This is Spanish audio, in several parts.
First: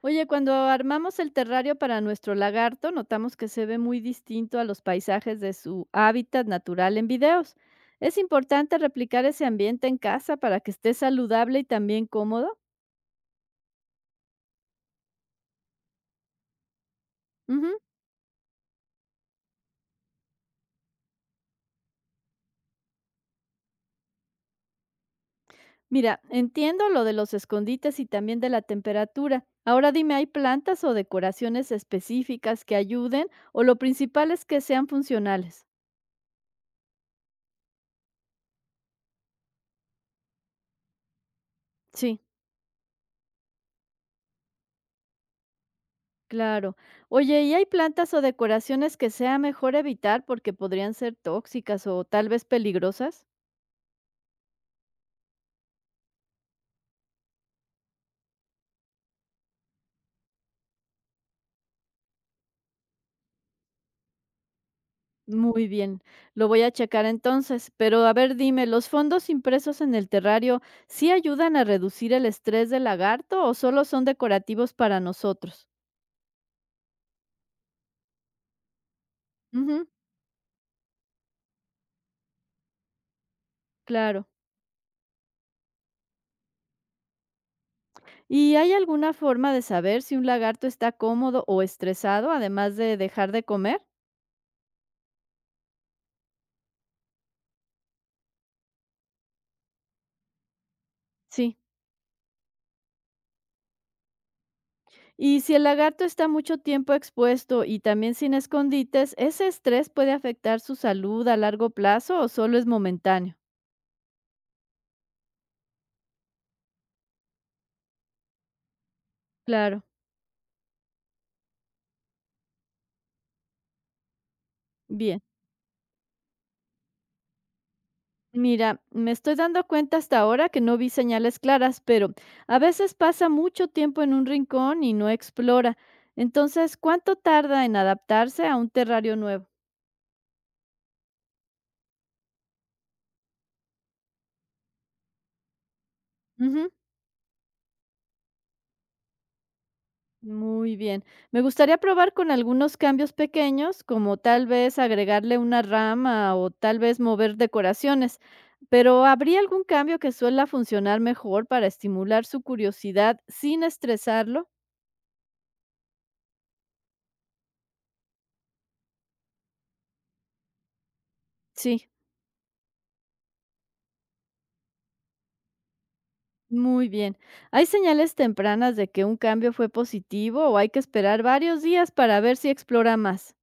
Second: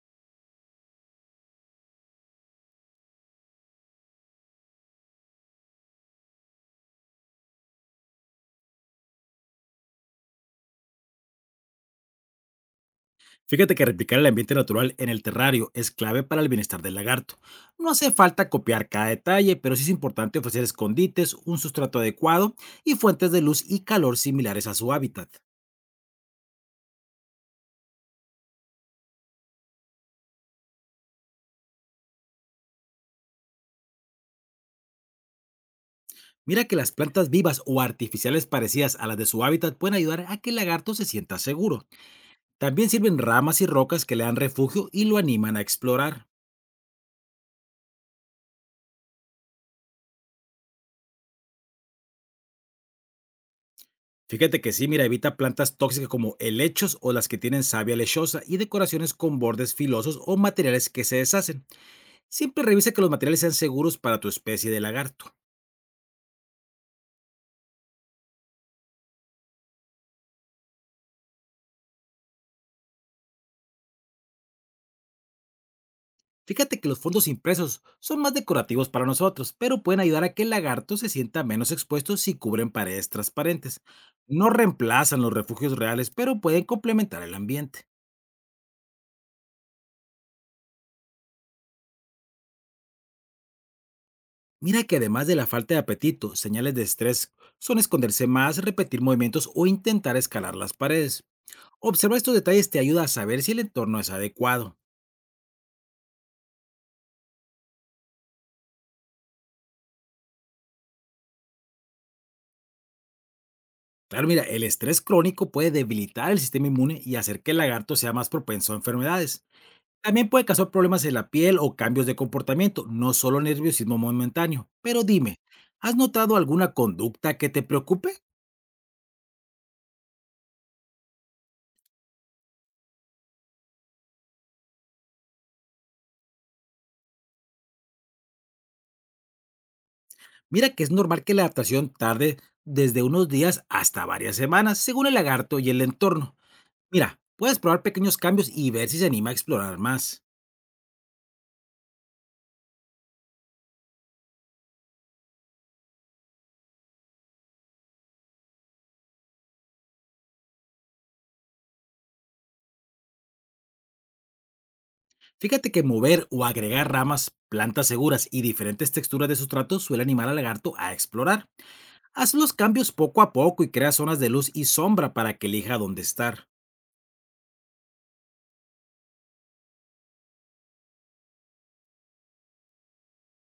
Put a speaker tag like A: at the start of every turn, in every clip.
A: Oye, cuando armamos el terrario para nuestro lagarto, notamos que se ve muy distinto a los paisajes de su hábitat natural en videos. ¿Es importante replicar ese ambiente en casa para que esté saludable y también cómodo?
B: Fíjate que replicar el ambiente natural en el terrario es clave para el bienestar del lagarto.
A: Ujú.
B: No hace falta copiar cada detalle, pero sí es importante ofrecer escondites, un sustrato adecuado y fuentes de luz y calor similares a su hábitat.
A: Mira, entiendo lo de los escondites y también de la temperatura. Ahora dime, ¿hay plantas o decoraciones específicas que ayuden o lo principal es que sean funcionales?
B: Mira que las plantas vivas o artificiales parecidas a las de su hábitat pueden ayudar a que el lagarto se sienta seguro.
A: Sí.
B: También sirven ramas y rocas que le dan refugio y lo animan a explorar.
A: Claro. Oye, ¿y hay plantas o decoraciones que sea mejor evitar porque podrían ser tóxicas o tal vez peligrosas?
B: Fíjate que sí, mira, evita plantas tóxicas como helechos o las que tienen savia lechosa y decoraciones con bordes filosos o materiales que se deshacen. Siempre revisa que los materiales sean seguros para tu especie de lagarto.
A: Muy bien, lo voy a checar entonces. Pero a ver, dime, ¿los fondos impresos en el terrario sí ayudan a reducir el estrés del lagarto o solo son decorativos para nosotros?
B: Fíjate que los fondos impresos son más decorativos para nosotros, pero
A: Ujú,
B: pueden ayudar a que el lagarto se sienta menos expuesto si cubren paredes transparentes.
A: claro.
B: No reemplazan los refugios reales, pero pueden complementar el ambiente.
A: ¿Y hay alguna forma de saber si un lagarto está cómodo o estresado, además de dejar de comer?
B: Mira que además de la falta de apetito, señales de estrés son esconderse más, repetir movimientos o intentar escalar las paredes.
A: Sí.
B: Observa estos detalles te ayuda a saber si el entorno es adecuado.
A: Y si el lagarto está mucho tiempo expuesto y también sin escondites, ¿ese estrés puede afectar su salud a largo plazo o solo es momentáneo?
B: Claro, mira, el estrés crónico puede debilitar el sistema inmune y hacer que el lagarto sea más propenso a enfermedades.
A: Claro,
B: También puede causar problemas en la piel o cambios de comportamiento, no solo nerviosismo momentáneo. Pero
A: bien.
B: dime, ¿has notado alguna conducta que te preocupe?
A: Mira, me estoy dando cuenta hasta ahora que no vi señales claras, pero a veces pasa mucho tiempo en un rincón y no explora. Entonces, ¿cuánto tarda en adaptarse a un terrario nuevo?
B: Mira que es normal que la adaptación tarde desde unos días hasta varias semanas, según el lagarto y el entorno.
A: Ujú.
B: Mira, puedes probar pequeños cambios y ver si se anima a explorar más.
A: Muy bien. Me gustaría probar con algunos cambios pequeños, como tal vez agregarle una rama o tal vez mover decoraciones, pero ¿habría algún cambio que suela funcionar mejor para estimular su curiosidad sin estresarlo?
B: Fíjate que mover o agregar ramas, plantas seguras y diferentes texturas de sustrato suele animar al lagarto a explorar.
A: Sí,
B: Haz los cambios poco a poco y crea zonas de luz y sombra para que elija dónde estar.
A: muy bien. ¿Hay señales tempranas de que un cambio fue positivo o hay que esperar varios días para ver si explora más?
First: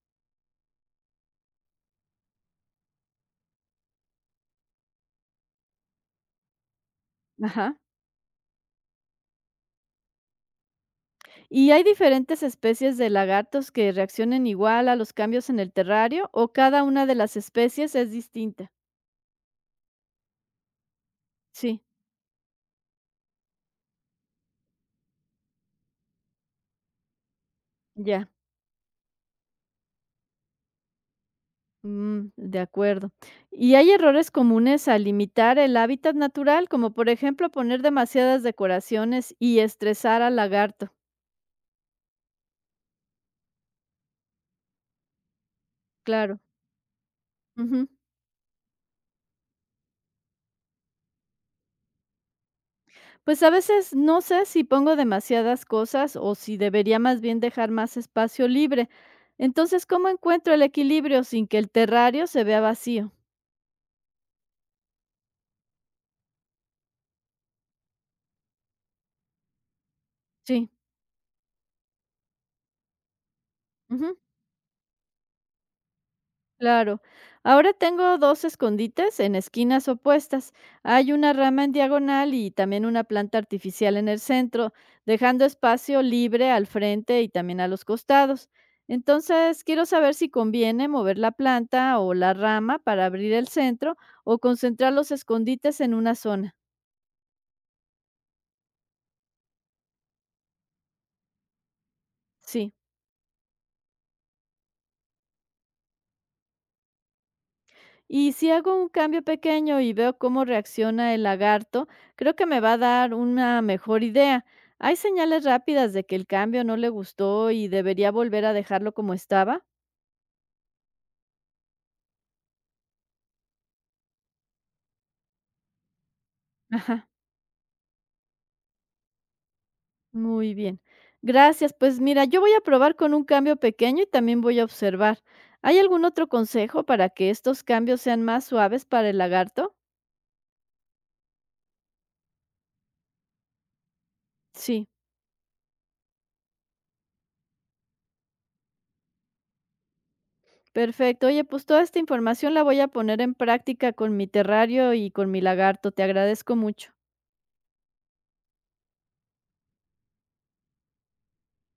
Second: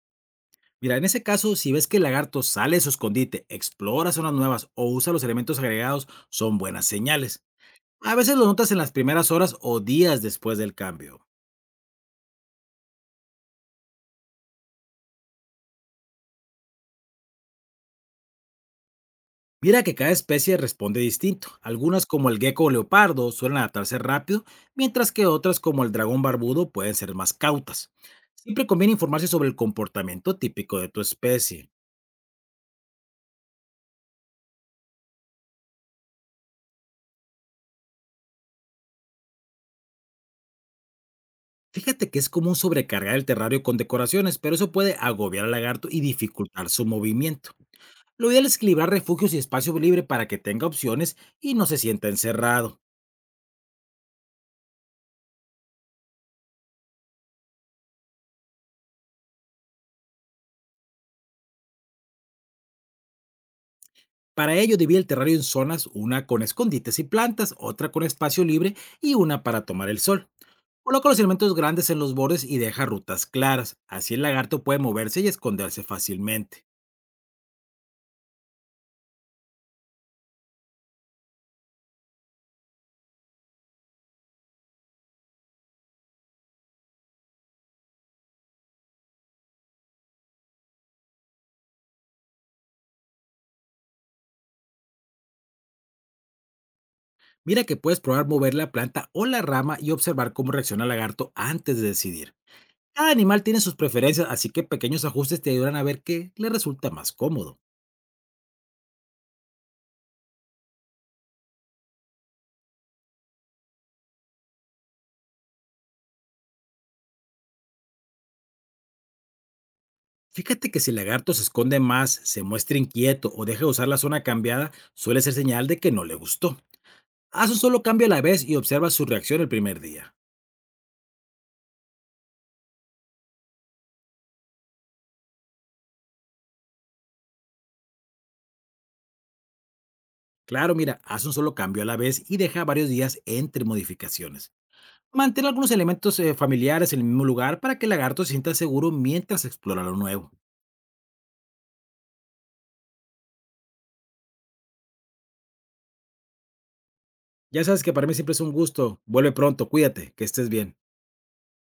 B: Mira, en ese caso, si ves que el lagarto sale de su escondite, explora zonas nuevas o usa los elementos agregados, son buenas señales.
A: Ajá.
B: A veces lo notas en las primeras horas o días después del cambio.
A: ¿Y hay diferentes especies de lagartos que reaccionen igual a los cambios en el terrario o cada una de las especies es distinta?
B: Mira que cada especie responde distinto.
A: Sí,
B: Algunas como el gecko o leopardo suelen adaptarse rápido, mientras que otras como el dragón barbudo pueden ser más cautas.
A: ya,
B: Siempre conviene informarse sobre el comportamiento típico de tu especie.
A: de acuerdo. ¿Y hay errores comunes al limitar el hábitat natural, como por ejemplo poner demasiadas decoraciones y estresar al lagarto?
B: Fíjate que es común sobrecargar el terrario con decoraciones, pero eso puede agobiar al lagarto y
A: Claro.
B: dificultar su movimiento.
A: Ujú.
B: Lo ideal es equilibrar refugios y espacio libre para que tenga opciones y no se sienta encerrado.
A: Pues a veces no sé si pongo demasiadas cosas o si debería más bien dejar más espacio libre. Entonces, ¿cómo encuentro el equilibrio sin que el terrario se vea vacío?
B: Para ello, divide el terrario en zonas, una con escondites y plantas, otra con espacio libre y una para tomar el sol.
A: Sí.
B: Coloca los elementos grandes en los bordes y deja rutas claras. Así
A: Ujú,
B: el lagarto puede moverse y esconderse fácilmente.
A: claro. Ahora tengo dos escondites en esquinas opuestas. Hay una rama en diagonal y también una planta artificial en el centro, dejando espacio libre al frente y también a los costados. Entonces, quiero saber si conviene mover la planta o la rama para abrir el centro o concentrar los escondites en una zona.
B: Mira que puedes probar mover la planta o la rama y observar cómo reacciona el lagarto antes de decidir.
A: Sí.
B: Cada animal tiene sus preferencias, así que pequeños ajustes te ayudan a ver qué le resulta más cómodo.
A: Y si hago un cambio pequeño y veo cómo reacciona el lagarto, creo que me va a dar una mejor idea. ¿Hay señales rápidas de que el cambio no le gustó y debería volver a dejarlo como estaba?
B: Fíjate que si el lagarto se esconde más, se muestra inquieto o deja de usar la zona cambiada, suele ser señal de que no le gustó.
A: Ajá,
B: Haz un solo cambio a la vez y observa su reacción el primer día.
A: muy bien. Gracias, pues mira, yo voy a probar con un cambio pequeño y también voy a observar. ¿Hay algún otro consejo para que estos cambios sean más suaves para el lagarto?
B: Claro, mira, haz un solo cambio a la vez y deja varios días entre modificaciones.
A: Sí,
B: Mantén algunos elementos familiares en el mismo lugar para que el lagarto se sienta seguro mientras explora lo nuevo.
A: perfecto. Oye, pues toda esta información la voy a poner en práctica con mi terrario y con mi lagarto. Te agradezco mucho.
B: Ya sabes que para mí siempre es un gusto. Vuelve pronto, cuídate, que estés bien.